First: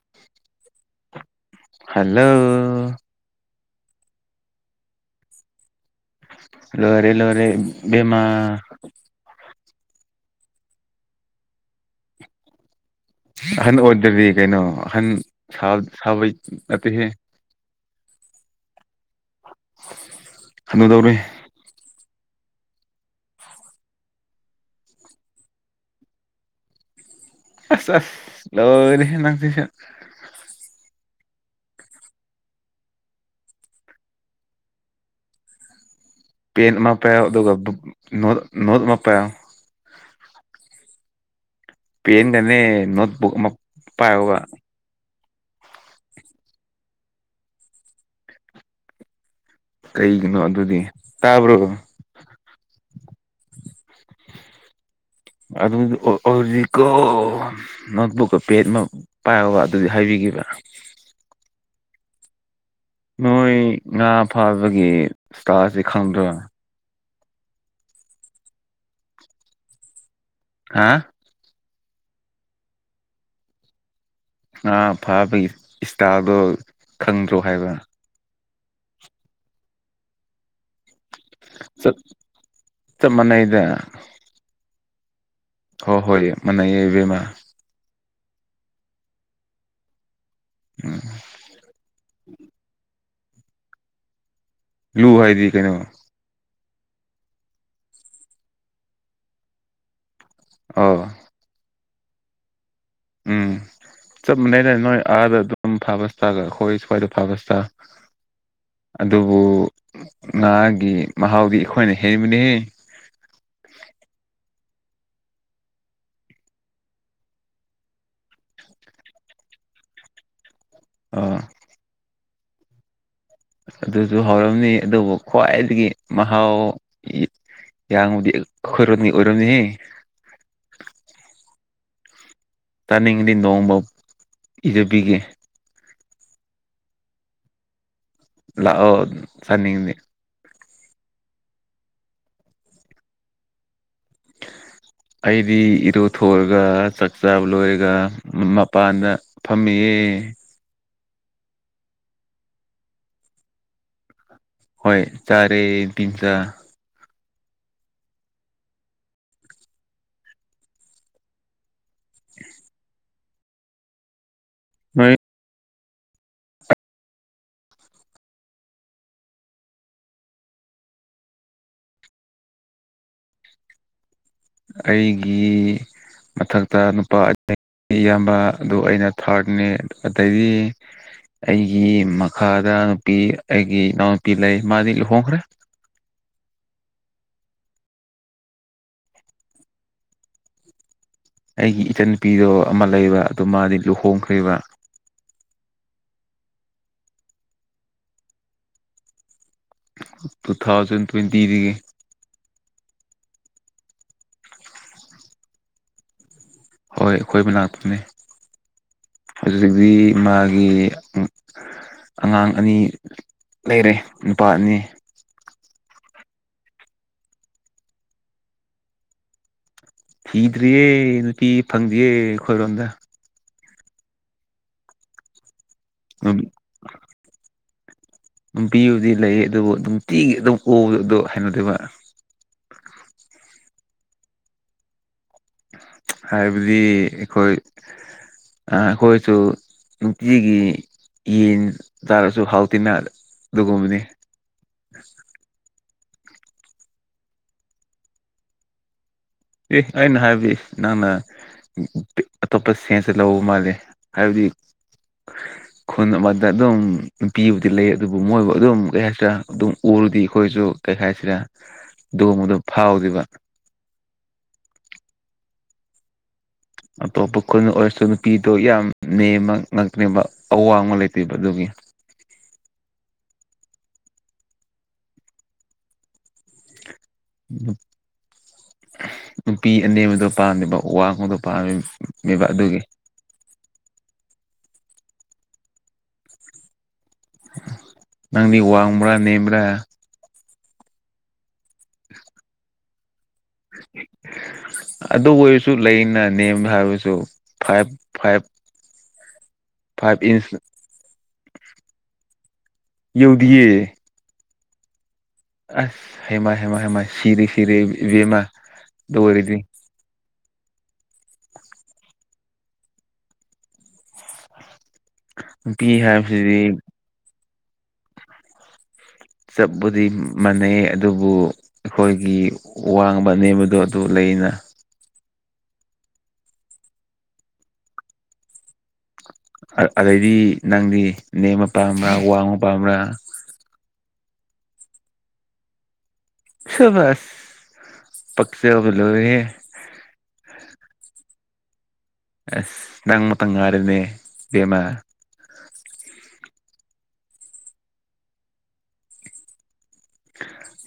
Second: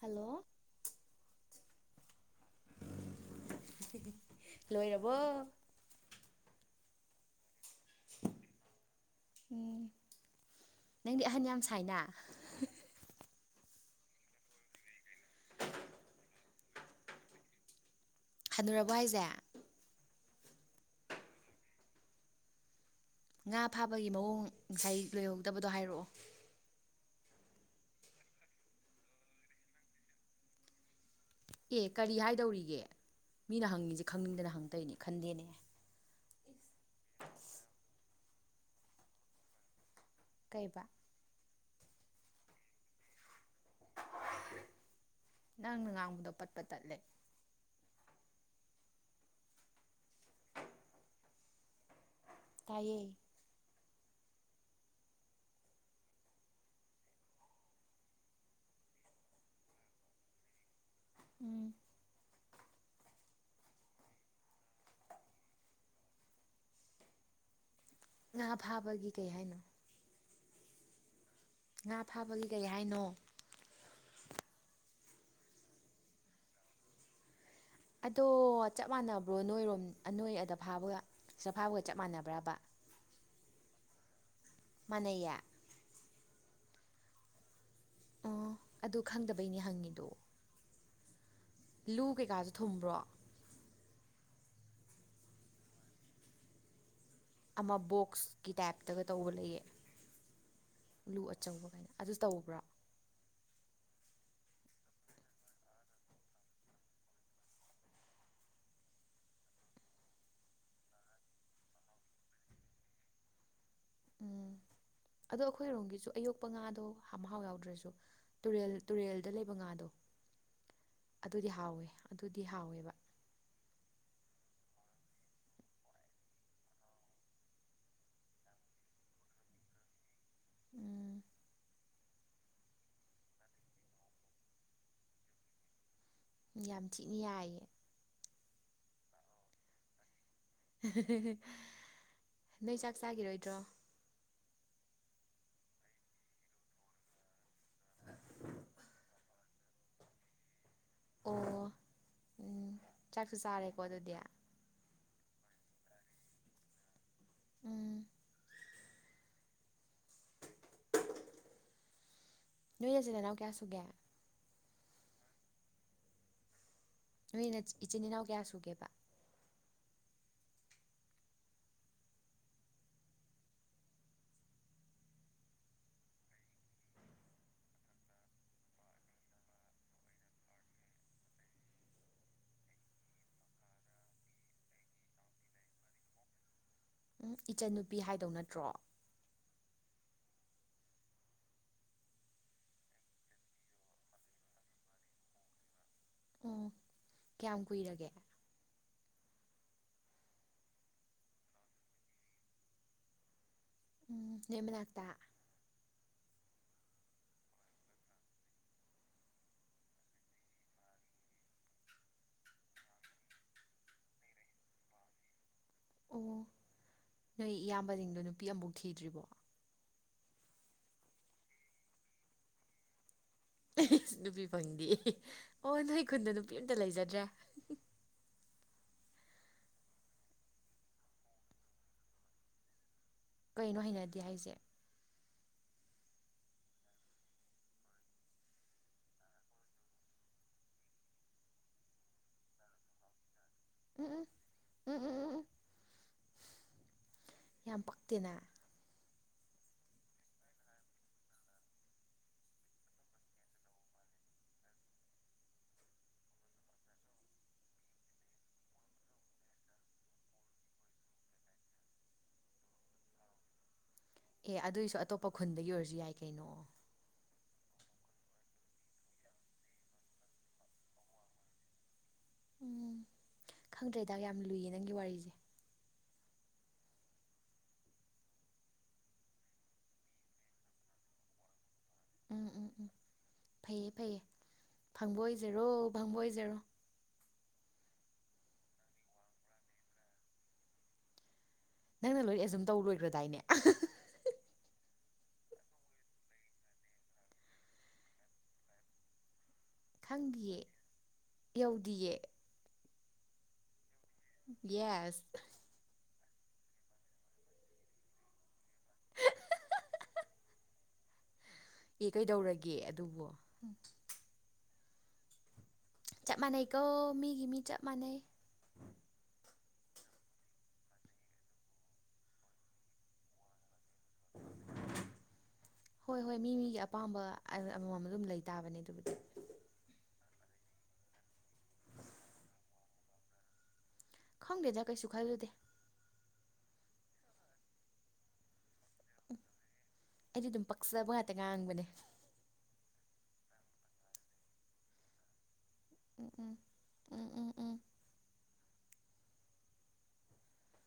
Hello hello [unintelligible] ꯂꯣꯏꯔꯕꫭ ꯂꯣꯏꯔꯦ ꯂꫭꯏꯔꯦ ꯏꯕꯦꯝꯃ ꯎꯝ ꯅꯪꯗꯤ ꯑꯍꯟ ꯌꯥꯝ ꯁꯥꯏꯅ ꯑꯍꯟ ꯑꯣꯏꯗ꯭ꯔꯗꯤ ꯀꯩꯅꯣ ꯑꯍꯟ ꯁꯥꯕꯩ ꯅꯠꯇꯦꯍꯦ ꯍꯅꯨꯔꯕꫭ ꯍꯥꯏꯁꯦ ꯍꯅꯨꯗꯧꯔꯦ ꯉꯥ ꯐꯥꯕꯒꯤ ꯃꯑꯣꯡ ꯉꯁꯥꯏ ꯂꯣꯏꯍꯧꯗꯕꯗꯣ ꯍꯥꯏꯔꯛꯑꯣ ꯑꯁ ꯑꯁ ꯂꯣꯏꯔꯍꯦꯅꯪꯁꯤꯁꯨ ꯑꯦ ꯀꯔꯤ ꯍꯥꯏꯗꯧꯔꯤꯒꯦ ꯃꯤꯅ ꯍꯪꯉꯤꯁꯦ ꯈꯪꯅꯤꯡꯗꯅ ꯍꯪꯗꯣꯏꯅꯦ ꯈꯟꯗꯦꯅꯦ ꯄꯦꯟ ꯑꯃ ꯄꯥꯏꯌꫭ ꯑꯗꯨꯒ ꯅꯣꯠ ꯅꫭꯠ ꯑꯃꯄꯥꯏꯌꯣ ꯀꯩꯕ ꯄꯦꯟꯅꯦ ꯅꯣꯠꯕꯨꯛ ꯑꯃ ꯄꯥꯏꯌꫭꯕ ꯅꯪꯅ ꯉꯥꯡꯕꯗꯣ ꯄꯠ ꯄꯠ ꯇꯠꯂꯦ ꯀꯩꯒꯤꯅꯣ ꯑꯗꯨꯗꯤ ꯇꯥꯕ꯭ꯔꯣ ꯇꯥꯏꯌꯦ ꯑꯗꯨ ꯍꯧꯖꯤꯛꯀꯣ ꯅꯣꯠ ꯕꯨꯛꯀ ꯄꯦꯟ ꯑꯃ ꯄꯥꯏꯑꫭꯕ ꯑꯗꯨꯗꯤ ꯍꯥꯏꯕꯤꯒꯦꯕ ꯎꯝ ꯅꯣꯏ ꯉꯥ ꯐꯥꯕꯒꯤ ꯆꯇꯥꯔꯖꯁꯤ ꯈꯪꯗ꯭ꯔꯣꯅ ꯉꯥ ꯐꯥꯕꯒꯤ ꯀꯩ ꯍꯥꯏꯅꯣ ꯍꯥ ꯉꯥ ꯐꯥꯕꯒꯤ ꯀꯩ ꯍꯥꯏꯅꯣ ꯉꯥ ꯐꯥꯕꯒꯤ ꯏꯁꯇꯥꯜꯗꯣ ꯈꯪꯗ꯭ꯔꯣ ꯍꯥꯏꯕ ꯑꯗꯣ ꯆꯞ ꯃꯥꯟꯅꯕ꯭ꯔꯣ ꯅꯣꯏꯔꯣꯝ ꯅꯣꯏ ꯑꯗ ꯐꯥꯕꯒ ꯁꯤꯗ ꯐꯥꯕꯒ ꯆꯞ ꯃꯥꯟꯅꯕ꯭ꯔꯕ ꯆꯞ ꯃꯅꯩꯅꯦ ꯃꯅꯩꯌꯦ ꯍꯣ ꯍꯣꯏ ꯃꯅꯩꯌꯦ ꯏꯕꯦꯝꯃ ꯑꯣ ꯑꯗꯨ ꯈꯪꯗꯕꯩꯅꯦ ꯍꯪꯉꯤꯗꯣ ꯎꯝ ꯂꯨ ꯀꯩꯀꯥꯁꯨ ꯊꯨꯝꯕ꯭ꯔꯣ ꯂꯨ ꯍꯥꯏꯗꯤ ꯀꯩꯅꯣ ꯑꯃ ꯕꯣꯛꯁꯀꯤ ꯇꯥꯏꯞꯇꯒ ꯇꯧꯕ ꯂꯩꯌꯦ ꯑꯣ ꯂꯨ ꯑꯆꯧꯕ ꯀꯥꯏꯅ ꯑꯗꯨ ꯇꯧꯕ꯭ꯔꯥ ꯎꯝ [inaudible] ꯆꯞ ꯃꯥꯟꯅꯩꯅꯦ ꯅꯣꯏ ꯑꯥꯗ ꯑꯗꯨꯝ ꯐꯥꯕ ꯏꯁꯇꯥꯜ ꯑꯩꯈꯣꯏ ꯁ꯭ꯋꯥꯏꯗ ꯐꯥꯕ ꯏꯁꯇꯥꯜ ꯑꯗꯨꯕꯨ ꯉꯥꯒꯤ ꯃꯍꯥꯎꯗꯤ ꯑꯩꯈꯣꯏꯅ ꯍꯦꯟꯕꯅꯤꯍꯦ ꯎꯝ ꯑꯗꯣ ꯑꯩꯈꯣꯏꯔꯣꯝꯒꯤꯁꯨ ꯑꯌꯣꯛꯄ ꯉꯥꯗꯣ ꯍꯥ ꯃꯍꯥꯎ ꯌꯥꯎꯗ꯭ꯔꯁꯨ ꯇꯨꯔꯦꯜ ꯇꯨꯔꯦꯜꯗ ꯂꯩꯕ ꯉꯥꯗꯣ ꯑꯥ ꯑꯗꯨꯗꯤ ꯍꯥꯎꯋꯦ ꯑꯗꯨꯗꯤ ꯍꯥꯎꯋꯦꯕ ꯑꯗꯨꯁꯨ ꯍꯧꯔꯝꯅꯤ ꯑꯗꯨꯕꯨ ꯈ꯭ꯋꯥꯏꯗꯒꯤ ꯃꯍꯥꯎ ꯌꯥꯡꯕꯗꯤ ꯈꯨꯏꯔꯣꯅꯤ ꯑꯣꯏꯔꯝꯅꯤꯍꯦ꯫ ꯎꯝ꯫ ꯆꯅꯤꯡꯉꯗꯤ ꯅꯣꯡꯃ ꯄꯤꯖꯕꯤꯒꯦ꯫ ꯌꯥꯝ ꯊꯤꯅ ꯌꯥꯏꯌꯦ꯫ ꯂꯥꯛꯑꯣ ꯆꯅꯤꯡꯉꯗꯤ꯫ ꯅꯣꯏ ꯆꯥꯛ ꯆꯥꯈꯤꯔꯣꯏꯗ꯭ꯔꯣ꯫ ꯑꯩꯗꯤ ꯏꯔꯣꯊꯣꯔꯒ ꯆꯥꯛ ꯆꯕ ꯂꯣꯏꯔꯒ ꯃꯄꯥꯟꯗ ꯐꯝꯃꯤꯑꯦ꯫ ꯑꯣ ꯎꯝ ꯆꯥꯛꯁꯨ ꯆꯥꯔꯦꯀꯣ ꯑꯗꯨꯗꯤ꯫ ꯍꯣꯏ ꯆꯔꯦ ꯅꯨꯄꯤꯝꯆꯥ꯫ ꯎꯝ꯫ ꯅꯣꯏ ꯅꯆꯤꯟ ꯅꯅꯥꯎ ꯀꯌꯥ ꯁꯨꯒꯦ꯫ [inaudible] ꯅꯣꯏ ꯅ ꯏꯆꯤꯟ ꯏꯅꯥꯎ ꯀꯌꯥ ꯁꯨꯒꯦꯕ꯫ ꯑꯩꯒꯤ ꯃꯊꯛꯇ ꯅꯨꯄꯥ ꯏꯌꯥꯝꯕ ꯑꯗꯨ ꯑꯩꯅ ꯊꯥꯔꯠꯅꯦ ꯑꯗꯩꯩꯗꯤ ꯑꯩꯒꯤ ꯃꯈꯥꯗ ꯅꯨꯄꯤ ꯑꯩꯒꯤ ꯏꯅꯥꯎ ꯅꯨꯨꯄꯤ ꯂꯩ ꯃꯥꯗꯤ ꯂꯨꯍꯣꯡꯈ꯭ꯔꯦ꯫ ꯎꯝ ꯏꯆꯟꯅꯨꯄꯤ ꯍꯥꯏꯗꯧ ꯅꯠꯇ꯭ꯔꯣ꯫ ꯑꯩꯒꯤ ꯏꯆꯟꯅꯨꯄꯤꯗꯣ ꯑꯃ ꯂꯩꯕ ꯑꯗꯨ ꯃꯥꯗꯤ ꯂꯨꯍꯣꯡꯈ꯭ꯔꯤꯕ꯫ ꯑꯣ ꯀꯌꯥꯝ ꯀꯨꯏꯔꯒꯦ꯫ ꯇꯨ ꯊꯥꯎꯖꯟ ꯇ꯭ꯋꯦꯟꯇꯤꯗꯒꯤ꯫ ꯑꯣ ꯅꯣꯏ ꯃꯅꯥꯛꯇ꯫ ꯍꯣꯏ ꯑꯩꯈꯣꯏ ꯃꯅꯥꯛꯇꯅꯦ꯫ ꯍꯧꯖꯤꯛꯇꯤ ꯃꯥꯒꯤ ꯎꯝ꯫ ꯑꯉꯥꯡ ꯑꯅꯤ ꯂꯩꯔꯦ ꯅꯨꯄꯥ ꯑꯅꯤ꯫ ꯑꯣ ꯅꯣꯏ ꯏꯌꯥꯝꯕꯁꯤꯡꯗꯣ ꯅꯨꯄꯤ ꯑꯃꯕꯨꯛ ꯊꯤꯗ꯭ꯔꯤꯕꯣ꯫ ꯊꯤꯗ꯭ꯔꯤꯌꯦ ꯅꯨꯄꯤ ꯐꯪꯗꯤꯌꯦ ꯑꯩꯈꯣꯏꯔꯣꯝꯗ꯫ ꯑꯩꯁ ꯅꯨꯄꯤ ꯐꯪꯗꯦꯌꯦ ꯑꯣ ꯅꯣꯏ ꯈꯨꯟꯗ ꯅꯨꯄꯤ ꯑꯝꯇ ꯂꯩꯖꯗ꯭ꯔꯦ꯫ ꯅꯨꯄꯤꯕꯨꯗꯤ ꯂꯩꯌꯦ ꯑꯗꯨꯕꯨ ꯅꯨꯡꯇꯤꯒꯤ ꯑꯗꯨꯝ ꯎꯕꯗꯣ ꯑꯗꯨ ꯍꯩꯅꯗꯦꯕ꯫ ꯀꯩꯅꯣ ꯍꯩꯅꯗꯦ ꯍꯥꯏꯁꯦ꯫ ꯍꯥꯏꯕꯗꯤ ꯑꯩꯈꯣꯏ ꯑꯥ ꯑꯩꯈꯣꯏꯁꯨ ꯅꯨꯡꯇꯤꯒꯤ ꯌꯦꯟ ꯆꯥꯔꯁꯨ ꯍꯥꯎꯇꯤꯟꯅ ꯑꯗꯨꯒꯨꯝꯕꯅꯤ꯫ ꯎꯝ ꯎꯝ ꯎꯝ ꯎꯝ ꯎꯝ ꯎꯝ ꯌꯥꯝ ꯄꯛꯇꯦꯅ꯫ ꯑꯦ ꯑꯩꯅ ꯍꯥꯏꯕꯗꯤ ꯅꯪꯅ ꯑꯥ ꯑꯇꯣꯞꯄ ꯁꯦꯟꯁꯇ ꯂꯧꯕ ꯃꯥꯜꯂꯦ ꯍꯥꯏꯕꯗꯤ [inaudible] ꯈꯨꯟ ꯑꯃꯗ ꯑꯗꯨꯝ ꯅꯨꯄꯤꯕꯨꯗꯤ ꯂꯩ ꯑꯗꯨꯕꯨ ꯃꯣꯏꯕꯨ ꯑꯗꯨꯝ ꯀꯩ ꯍꯥꯏꯇꯥꯔꯦ ꯑꯗꯨꯝ ꯎꯔꯗꯤ ꯑꯩꯈꯣꯏꯁꯨ ꯀꯩ ꯍꯥꯏꯁꯤꯔ ꯗꯨꯀꯨꯝꯕꯗꯣ ꯐꯥꯎꯗꯦꯕ꯫ ꯑꯦ ꯑꯗꯨꯑꯣꯏꯁꯨ ꯑꯇꯣꯞꯄ ꯈꯨꯟꯗꯒꯤ ꯑꯣꯏꯔꯁꯨ ꯌꯥꯏ ꯀꯩꯅꯣ꯫ ꯑꯇꯣꯞꯄ ꯈꯨꯟ ꯑꯣꯏꯔꯁꯨ ꯅꯨꯄꯤꯗꯣ ꯌꯥꯝ ꯅꯦꯝꯃ ꯉꯥꯛꯇꯅꯦꯕ ꯑꯋꯥꯡꯕ ꯂꯩꯇꯦꯕ ꯑꯗꯨꯒꯤ꯫ ꯑꯣ ꯈꯪꯗ꯭ꯔꯦꯗꯥ ꯌꯥꯝ ꯂꯨꯏꯌꯦ ꯅꯪꯒꯤ ꯋꯥꯔꯤꯁꯦ꯫ ꯅꯨꯄꯤ ꯑꯅꯦꯝꯕꯗꯣ ꯄꯥꯝꯗꯦꯕ ꯑꯋꯥꯡꯕꯗꯣ ꯄꯥꯝꯃꯤꯕ꯫ ꯃꯤꯕ ꯎꯝ ꯎꯝ ꯑꯗꯨꯒꯤ꯫ ꯎꯝ ꯐꯩꯌꯦ ꯐꯩꯌꯦ ꯐꯪꯕꯑꯣꯏꯖꯔꯣ ꯐꯪꯕꯑꯣꯏꯖꯔꯣ꯫ ꯅꯪꯗꯤ ꯋꯥꯡꯕ꯭ꯔꯥ ꯅꯦꯝꯕ꯭ꯔꯥ꯫ ꯅꯪꯅ ꯂꯣꯏ ꯑꯦꯖꯨꯝ ꯇꯧ ꯂꯣꯏꯈ꯭ꯔꯗꯥꯏꯅꯦ꯫ ꯑꯗꯨ ꯑꯣꯏꯔꯁꯨ ꯂꯩꯅ ꯅꯦꯝ ꯍꯥꯏꯕꯁꯨ ꯐꯥꯏꯚ ꯐꯥꯏꯚ ꯐꯥꯏꯚ ꯏꯟꯁ ꯈꯪꯗꯤꯌꯦ ꯌꯧꯗꯤꯌꯦ꯫ ꯌꯧꯗꯤꯌꯦ꯫ ꯌꯦꯁ꯫ ꯑꯁ ꯍꯩꯃꯥ ꯍꯩꯃꯥ ꯍꯩꯃꯥ ꯁꯤꯔꯦ ꯁꯤꯔꯦ ꯏꯕꯦꯝꯃ ꯗꯨꯑꯣꯏꯔꯗꯤ꯫ ꯑꯦ ꯀꯩꯗꯧꯔꯒꯦ ꯑꯗꯨꯕꯣ ꯅꯨꯄꯤ ꯍꯥꯏ ꯆꯞ ꯃꯥꯟꯅꯩꯀꯣ ꯃꯤꯒꯤ ꯃꯤ ꯆꯞ ꯃꯥꯟꯅꯩ꯫ ꯆꯞꯄꯨꯗꯤ ꯃꯥꯟꯅꯩ ꯑꯗꯨꯕꯨ ꯑꯩꯈꯣꯏꯒꯤ ꯋꯥꯡꯕ ꯅꯦꯝꯕꯗꯣ ꯗꯨ ꯂꯩꯌꯦꯅ꯫ ꯍꯣꯏ ꯍꯣꯏ ꯃꯤ ꯃꯤꯒꯤ ꯑꯄꯥꯝꯕ ꯑꯃꯃꯝ ꯑꯗꯨꯝ ꯂꯩ ꯇꯥꯕꯅꯦ ꯑꯗꯨꯕꯨꯗꯤ꯫ ꯑ ꯑꯗꯩꯗꯤ ꯅꯪꯗꯤ ꯅꯦꯝꯃ ꯄꯥꯝꯕ꯭ꯔꯥ ꯋꯥꯡꯕ ꯄꯥꯝꯕ꯭ꯔꯥ ꯈꯪꯗꯦꯗ ꯀꯩꯁꯨ ꯈꯜꯂꯨꯗꯦ꯫ ꯁꯕꯥꯥꯁ ꯄꯛꯆꯕ ꯂꯣꯏꯔꯦꯍꯦ꯫ ꯑꯩꯗꯤ ꯑꯗꯨꯝ ꯄꯛꯆꯕ ꯉꯥꯛꯇ ꯉꯥꯡꯕꯅꯦ꯫ ꯑꯁ ꯅꯪ ꯃꯛꯇ ꯉꯥꯏꯔꯣꯅꯦ ꯕꯦꯃꯥ꯫ ꯎꯝ ꯎꯝ ꯎꯝ ꯎꯝ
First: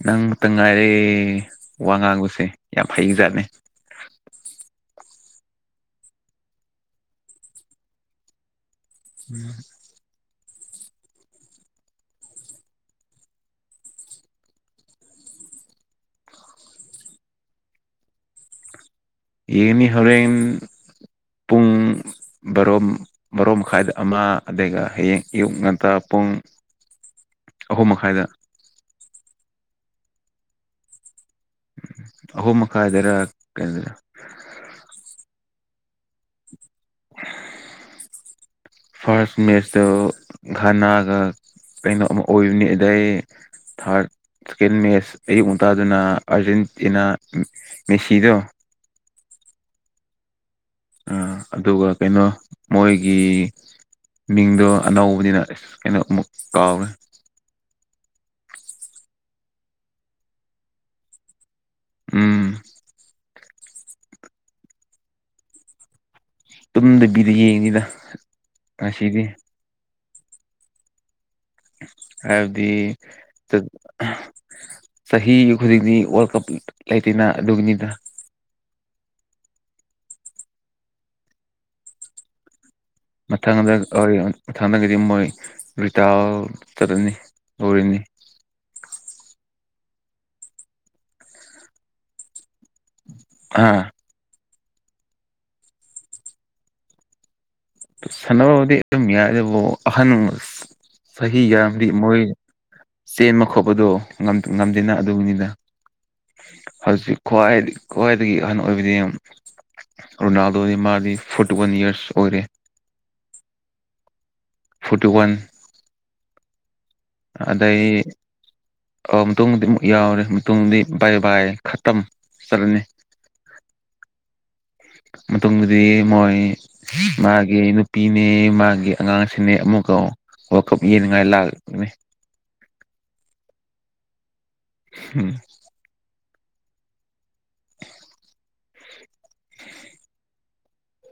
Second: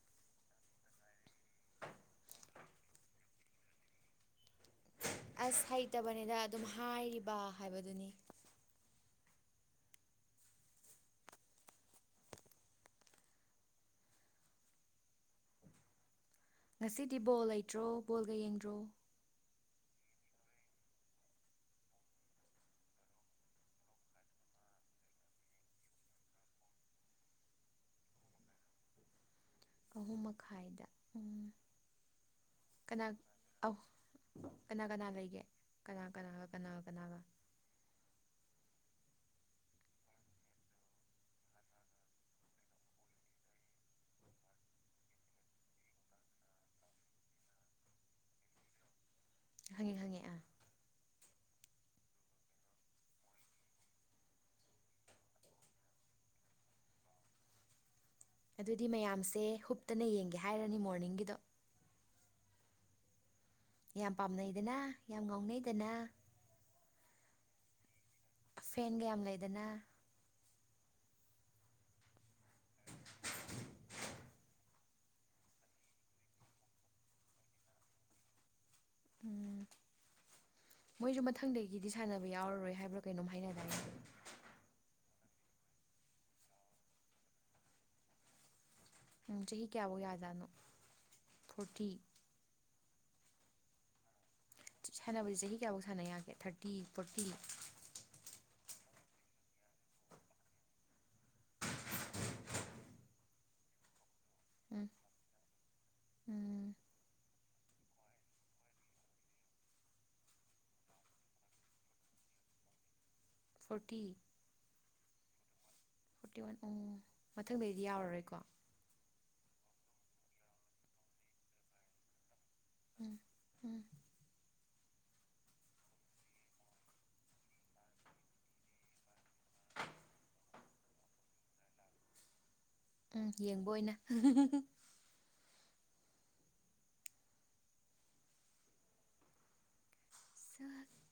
ꯅꯪꯛꯇ ꯉꯥꯏꯔꯦ ꯋꯥ ꯉꯥꯡꯕꯁꯦ ꯌꯥꯝ ꯐꯩꯖꯥꯠꯅꯦ꯫ ꯑꯁ ꯍꯩꯇꯕꯅꯤꯗ ꯑꯗꯨꯝ ꯍꯥꯏꯔꯤꯕ ꯍꯥꯏꯕꯗꯨꯅꯤ꯫ [inaudible] ꯉꯁꯤꯗꯤ ꯕꯣꯜ ꯂꯩꯇ꯭ꯔꯣ ꯕꯣꯜꯒ ꯌꯦꯡꯗ꯭ꯔꯣ ꯌꯦꯡꯅꯤ ꯍꯣꯔꯦꯟ ꯄꯨꯡ ꯕꯥꯔꯣ ꯕꯥꯔꯣ ꯃꯈꯥꯏꯗ ꯑꯃ ꯑꯗꯨꯒꯩ ꯍꯌꯦꯡ ꯑꯌꯨꯛ ꯉꯟꯇꯥ ꯄꯨꯡ ꯑꯍꯨꯝ ꯃꯈꯥꯏꯗ ꯑꯍꯨꯝ ꯃꯈꯥꯏꯗ ꯎꯝ ꯑꯍꯨꯝ ꯀꯅꯥ ꯃꯈꯥꯏꯗꯔ ꯑꯧ ꯀꯩꯅꯣꯗꯔ ꯀꯅꯥ ꯀꯅꯥ ꯂꯩꯒꯦ ꯀꯅꯥ ꯀꯅꯥꯒ ꯀꯅꯥꯒ ꯀꯅꯥꯒ ꯐꯥꯔꯁ ꯃꯦꯠꯆꯇ ꯘꯅꯥꯒ ꯀꯩꯅꯣ ꯑꯃ ꯑꯣꯏꯕꯅꯤ ꯑꯗꯩ ꯊꯥꯔꯠ ꯁꯦꯀꯦꯟ ꯃꯦꯠꯁ ꯑꯌꯨꯛ ꯉꯨꯟꯇꯥꯗꯨꯅ ꯑꯥꯔꯖꯦꯟꯇꯤꯅꯥ ꯃꯦꯁꯤꯗꯣ ꯍꯪꯉꯦ ꯍꯪꯉꯦ ꯑꯥ ꯑ ꯑꯗꯨꯒ ꯀꯩꯅꯣ ꯃꯣꯏꯒꯤ ꯃꯤꯡꯗꯣ ꯑꯅꯧꯕꯅꯤꯅ ꯑꯁ ꯀꯩꯅꯣ ꯑꯃꯨꯛ ꯀꯥꯎꯋꯦ꯫ ꯑꯗꯨꯗꯤ ꯃꯌꯥꯝꯁꯦ ꯍꯨꯞꯇꯅ ꯌꯦꯡꯒꯦ ꯍꯥꯏꯔꯅꯤ ꯃꯣꯔꯅꯤꯡꯒꯤꯗꯣ ꯎꯝ ꯌꯥꯝ ꯄꯥꯝꯅꯩꯗꯅ ꯌꯥꯝ ꯉꯥꯎꯅꯩꯗꯅ ꯇꯨꯝꯗꯕꯤꯗ ꯌꯦꯡꯉꯤꯗ ꯐꯦꯟ ꯀꯌꯥꯝ ꯂꯩꯗꯅ ꯍꯥꯏꯕꯗꯤ ꯆ ꯆꯍꯤ ꯈꯨꯗꯤꯡꯅꯤ ꯋꯥꯔꯜ ꯀꯞ ꯂꯩꯇꯦꯅ ꯑꯗꯨꯅꯤꯗ ꯎꯝ ꯃꯣꯏꯁꯨ ꯃꯊꯪꯗꯒꯤꯗꯤ ꯁꯥꯟꯅꯕ ꯌꯥꯎꯔꯔꯣꯏ ꯍꯥꯏꯕ꯭ꯔꯥ ꯀꯩꯅꯣꯝ ꯍꯥꯏꯅꯗꯥꯏꯅꯦ ꯃꯊꯪꯗꯣꯏ ꯃꯊꯪꯗꯒꯤꯗꯤ ꯃꯣꯏ ꯔꯤꯇꯥꯔ ꯆꯠꯂꯅꯤ ꯂꯔꯤꯅꯤ꯫ ꯎ ꯆꯍꯤ ꯀꯌꯥꯐꯧ ꯌꯥꯖꯥꯠꯅꯣ ꯐꯣꯔꯇꯤ꯫ ꯑꯥ ꯁꯥꯟꯅꯕꯁꯤ ꯆꯍꯤ ꯀꯌꯥꯐꯧ ꯁꯥꯟꯅ ꯌꯥꯒꯦ ꯊꯥꯔꯇꯤ ꯐꯣꯔꯇꯤ꯫ ꯁꯥꯟꯅꯕꯕꯨꯗꯤ ꯑꯗꯨꯝ ꯌꯥꯏ ꯑꯗꯨꯕꯨ ꯑꯍꯟ ꯆꯍꯤ ꯌꯥꯝꯗꯤ ꯃꯣꯏ ꯆꯦꯟꯕ ꯈꯣꯠꯄꯗꯣ ꯎꯝ ꯉꯝꯗꯦꯅ ꯑꯗꯨꯅꯤꯅꯗ꯫ ꯎꯝ ꯍꯧꯖꯤꯛ ꯈ꯭ꯋꯥꯏ ꯈ꯭ꯋꯥꯏꯗꯒꯤ ꯑꯍꯟ ꯑꯣꯏꯕꯗꯤ ꯔꯣꯅꯥꯜꯗꯣ ꯃꯥꯥꯔꯗꯤ ꯐꯣꯔꯇꯤ ꯋꯥꯟ ꯏꯌꯔꯁ ꯑꯣꯏꯔꯦ꯫ Forty. Forty one forty one ꯇꯥꯡ꯫ ꯑꯗꯩ ꯑꯣ ꯃꯇꯨꯡꯗꯤ ꯑꯃꯨꯛ ꯌꯥꯎꯔꯦ ꯃꯇꯨꯡꯗꯤ ꯕꯥꯏ ꯕꯥꯏ ꯈꯇꯝ ꯆꯠꯂꯅꯤ ꯑꯥ ꯑꯥ ꯃꯇꯨꯡꯗꯗꯤ ꯃꯣꯏ ꯃꯥꯒꯤ ꯅꯨꯄꯤꯅꯦ ꯃꯥꯒꯤ ꯑꯉꯥꯡꯁꯤꯅꯦ ꯑꯃꯨꯛꯀ ꯋꯥꯜ ꯀꯞ ꯌꯦꯅꯤꯡꯉꯥꯏ ꯂꯥꯛꯅꯦ ꯎꯝ ꯌꯦꯡꯕ ꯑꯣꯏꯅ ꯍꯨꯝ ꯆꯠ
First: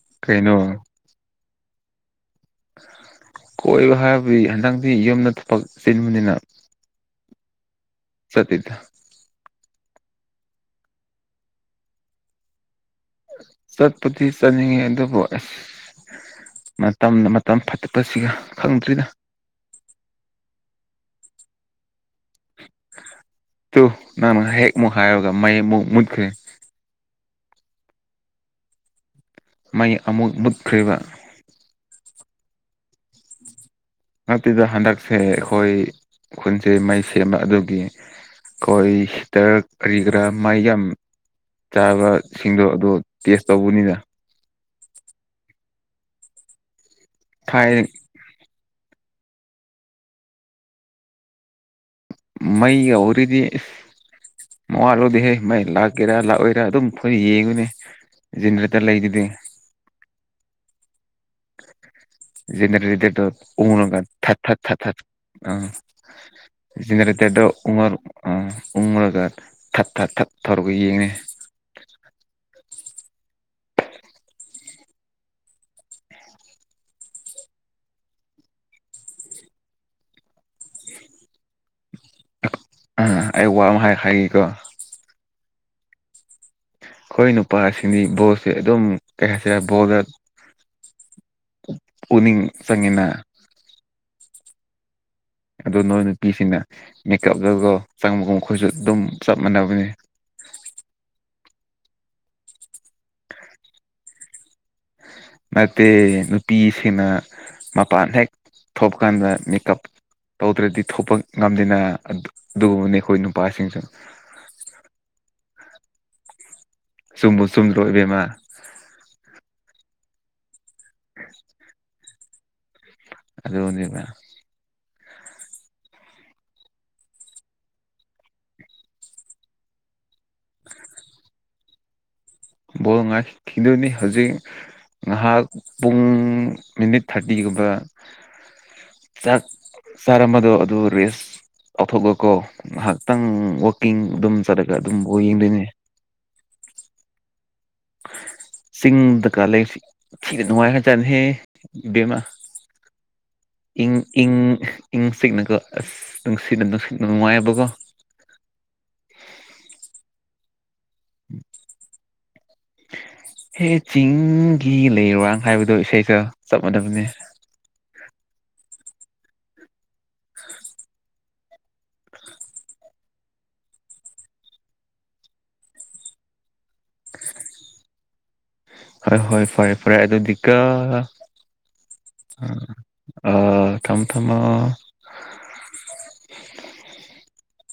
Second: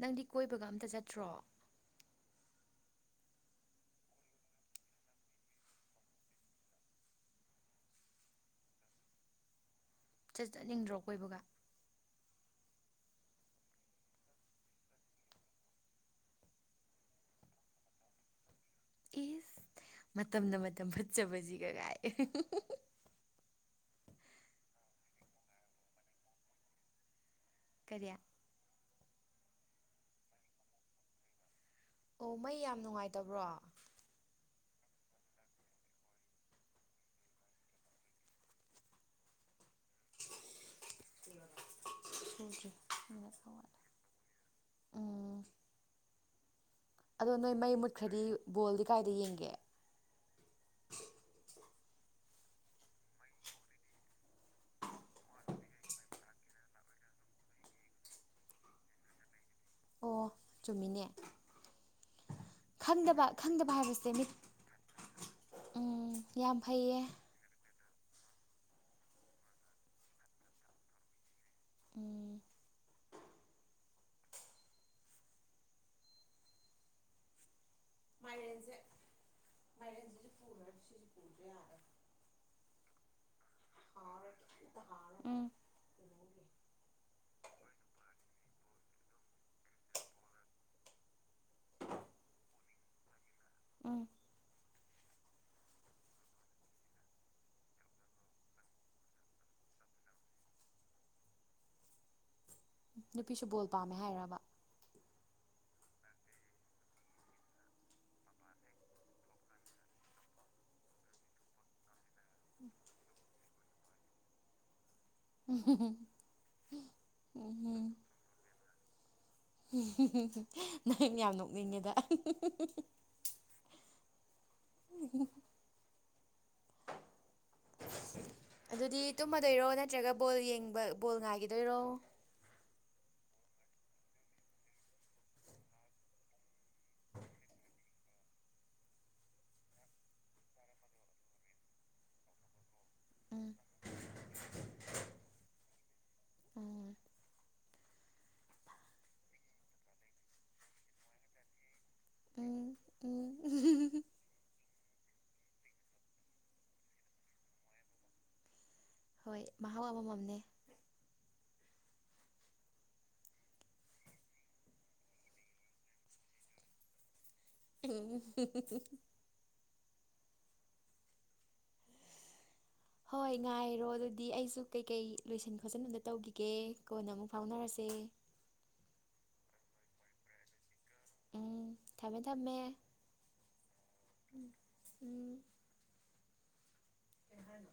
ꯅꯪꯗꯤ ꯀꯩꯅꯣ ꯀꯣꯏꯕꯒ ꯑꯝꯇ ꯆꯠꯇ꯭ꯔꯣ ꯀꯣꯏꯕ ꯍꯥꯏꯕꯗꯤ ꯍꯟꯗꯛꯇꯗꯤ ꯌꯨꯝꯗ ꯊꯕꯛ ꯆꯤꯟꯕꯅꯤꯅ ꯆꯠꯇꯤꯗ ꯆꯠ ꯆꯠꯅꯤꯡꯗ꯭ꯔꯣ ꯀꯣꯏꯕꯒ ꯆꯠꯄꯗꯤ ꯆꯠꯅꯤꯡꯉꯦ ꯑꯗꯨꯕꯨ ꯑꯁ ꯃꯇꯝꯅ ꯃꯇꯝ ꯐꯠꯇꯄꯁꯤꯒ ꯈꯪꯗ꯭ꯔꯤꯗ ꯏꯁ ꯃꯇꯝꯅ ꯃꯇꯝ ꯐꯠꯆꯕꯁꯤ ꯒꯒꯥꯏ ꯇꯨ ꯅꯪꯅ ꯍꯦꯛ ꯅ‌ꯣꯛꯈꯥꯏꯔꯒ ꯃꯩ ꯑꯃꯨꯛ ꯃꯨꯠꯈ꯭ꯔꯦ ꯀꯔꯤ ꯃꯩ ꯑꯃꯨꯛ ꯃꯨꯠꯈ꯭ꯔꯦꯕ ꯑꯣ ꯃꯩ ꯌꯥꯝ ꯅꯨꯡꯉꯥꯏꯇꯕ꯭ꯔꯣ ꯅꯠꯇꯦꯗꯥ ꯍꯟꯗꯛꯁꯦ ꯑꯩꯈꯣꯏ ꯈꯨꯟꯁꯦ ꯃꯩ ꯁꯦꯝꯕ ꯑꯗꯨꯒꯤ ꯀꯣꯔꯤ ꯍꯤꯇꯔ ꯀꯔꯤ ꯀꯔꯥ ꯃꯥꯏ ꯌꯥꯝ ꯆꯥꯕꯁꯤꯡꯗꯣ ꯑꯗꯣ ꯇꯦꯁ ꯇꯧꯕꯅꯤꯗ ꯎꯝ ꯑꯗꯣ ꯅꯣꯏ ꯊꯥꯏ ꯃꯩ ꯃꯨꯠꯈ꯭ꯔꯗꯤ ꯕꯣꯜꯗꯤ ꯀꯥꯏꯗ ꯌꯦꯡꯒꯦ ꯃꯩꯒꯤ ꯋꯥꯔꯤꯗꯤ ꯏꯁ ꯃꯋꯥ ꯂꯧꯗꯦꯍꯦ ꯃꯩ ꯂꯥꯛꯀꯦꯔꯥ ꯂꯥꯛꯑꯣꯏꯔꯥ ꯑꯗꯨꯝ ꯐꯨ ꯌꯦꯡꯕꯅꯤ ꯖꯦꯅꯦꯔꯦꯇꯔ ꯂꯩꯗꯨꯗꯤ ꯑꯣ ꯆꯨꯝꯃꯤꯅꯦ ꯈꯪꯗꯕ ꯖ‌ꯦꯅ‌ꯦꯔ‌ꯦꯗꯔꯗꯣ ꯈꯪꯗꯕ ꯎꯪꯂꯒ ꯍꯥꯏꯕꯁꯦ ꯃꯤꯠ ꯊꯠ ꯊꯠ ꯊꯠ ꯊꯠ ꯑ ꯎꯝ ꯌꯥꯝ ꯐꯩꯌꯦ ꯖꯦꯅꯤꯔꯤꯇꯔꯗꯣ ꯎꯪꯉ ꯑꯝ ꯎꯪꯉꯒ ꯊꯠ ꯊꯠ ꯊꯠ ꯇꯧꯔꯒ ꯌꯦꯡꯉꯤꯅ‌ꯦ ꯎꯝ ꯃꯥꯏꯔꯦꯟꯁꯦ ꯃꯥꯏꯔꯦꯟꯁꯤꯁꯨ ꯄꯨꯨꯔ ꯁꯤꯁꯨ ꯄꯨꯨꯗ ꯌꯔꯔꯣꯏ ꯑꯩ ꯋꯥ ꯑꯃ ꯍꯥꯏ ꯍꯥꯏꯒꯦꯀꯣ ꯎꯝ ꯑꯩꯈꯣꯏ ꯅꯨꯄꯥꯁꯤꯡꯗꯤ ꯕꯣꯜꯁꯦ ꯑꯗꯨꯝ ꯀꯩ ꯍꯥꯏꯁꯤꯔꯥ ꯕꯣꯜꯗ ꯄꯨꯛꯅꯤꯡ ꯆꯪꯉꯤꯅ ꯎꯝ ꯑꯗ‌ꯣ ꯅꯣꯏ ꯅꯨꯄꯤꯁꯤꯡꯅ ꯃꯦꯀꯞꯇꯀ‌ꯣ ꯆꯪꯕꯒꯨꯝ ꯈꯣꯏꯁꯨ ꯑꯗꯨꯝ ꯆꯞ ꯃꯥꯟꯅꯕꯅꯤ ꯅꯨꯄꯤꯁꯨ ꯕꯣꯜ ꯄꯥꯝꯃꯦ ꯍꯥꯏꯔꯕ ꯅꯠꯇꯦ ꯅꯨꯄꯤꯁꯤꯡꯅ ꯃꯄꯥꯟ ꯍꯦꯛ ꯊꯣꯄꯀꯥꯟꯗ ꯃꯦꯀꯞ ꯇꯧꯗ꯭ꯔꯗꯤ ꯊꯣꯛꯄ ꯉꯝꯗꯦꯅ ꯑꯗꯨ ꯑꯗꯨꯒꯨꯝꯕꯅꯤ ꯑꯩꯈꯣꯏ ꯅꯨꯄꯥꯁꯤꯡꯁꯨ ꯎꯝ ꯆꯨꯝꯕꯨ ꯆꯨꯝꯗ꯭ꯔꯣ [unintelligible] ꯏꯕꯦꯝꯃ ꯅꯪ ꯌꯥꯝ ꯅꯣꯛꯅꯤꯡꯉ‌ꯦꯗ ꯑꯗꯨꯅꯤꯗ [unintelligible] ꯑꯗꯨꯗꯤ ꯇꯨꯝꯃꯗꯣꯏꯔꯣ ꯅꯠꯇ꯭ꯔꯒ ꯕꯣꯜ ꯌꯦꯡꯕ ꯕꯣꯜ ꯉꯥꯏꯈꯤꯗꯣꯏꯔꯣ ꯕꯣꯜ ꯉꯥꯏꯈꯤꯗꯣꯏꯅꯤ ꯍꯧꯖꯤꯛ ꯉꯥꯏꯍꯥꯛ ꯄꯨꯡ ꯃꯤꯅꯤꯠ ꯊꯥꯔꯇꯤꯒꯨꯝꯕ ꯆꯥꯛ ꯆꯥꯔꯝꯕꯗꯣ ꯑꯗꯨ ꯔꯦꯁ ꯀꯥꯎꯊꯣꯛꯂꯨꯀꯣ ꯉꯍꯥꯛ ꯇꯪ ꯎꯝ ꯋꯥꯛꯀꯤꯡ ꯑꯗꯨꯝ ꯆꯠꯂꯒ ꯑꯗꯨꯝ ꯕꯣꯜ ꯌꯦꯡꯗꯣꯏꯅꯦ ꯑꯣ ꯆꯤꯡꯗꯀꯥ ꯂꯩꯕꯁꯤ ꯊꯤꯅ ꯅꯨꯡꯉꯥꯏꯈ꯭ꯔꯖꯥꯠꯅꯤꯍꯦ ꯏꯕꯦꯃꯃꯥ ꯎꯝ ꯎꯝ ꯏꯪ ꯏꯪ ꯏꯪ ꯆꯤꯛꯅꯀꯣ ꯑꯁ ꯅꯨꯡꯁꯤꯠꯅ ꯅꯨꯡꯁꯤꯠ ꯅꯨꯡꯉꯥꯏꯑꯕꯀꯣ ꯍꯣꯏ ꯃꯍꯥꯎ ꯑꯃꯝꯃꯝꯅꯦ [inaudible] ꯍꯦ ꯆꯤꯡꯒꯤ ꯂꯩꯔꯥꯡ ꯍꯥꯏꯕꯗꯣ ꯏꯁꯩꯗꯣ ꯆꯞ ꯃꯥꯟꯅꯕꯅꯦ ꯎꯝ [unintelligible] [unintelligible] ꯍꯣꯏ ꯉꯥꯏꯔꯣ ꯑꯗꯨꯗꯤ ꯑꯩꯁꯨ ꯀꯩꯀꯩ ꯂꯣꯏꯁꯤꯟ ꯈꯣꯠꯆꯤꯟꯕꯗ ꯇꯧꯒꯤꯒꯦ ꯀꯣꯟꯅ ꯑꯃꯨꯛ ꯐꯥꯎꯅꯔꯁꯦ ꯍꯣꯏ ꯍꯣꯏ ꯐꯔꯦ ꯐꯔꯦ ꯑꯗꯨꯗꯤꯀꯣ ꯎꯝ ꯊꯝꯃꯦ ꯊꯝꯃꯦ ꯑꯥ ꯊꯝꯃꯣ ꯊꯝꯃꯣ ꯎꯝ ꯀꯩ ꯍꯥꯏꯅꯣ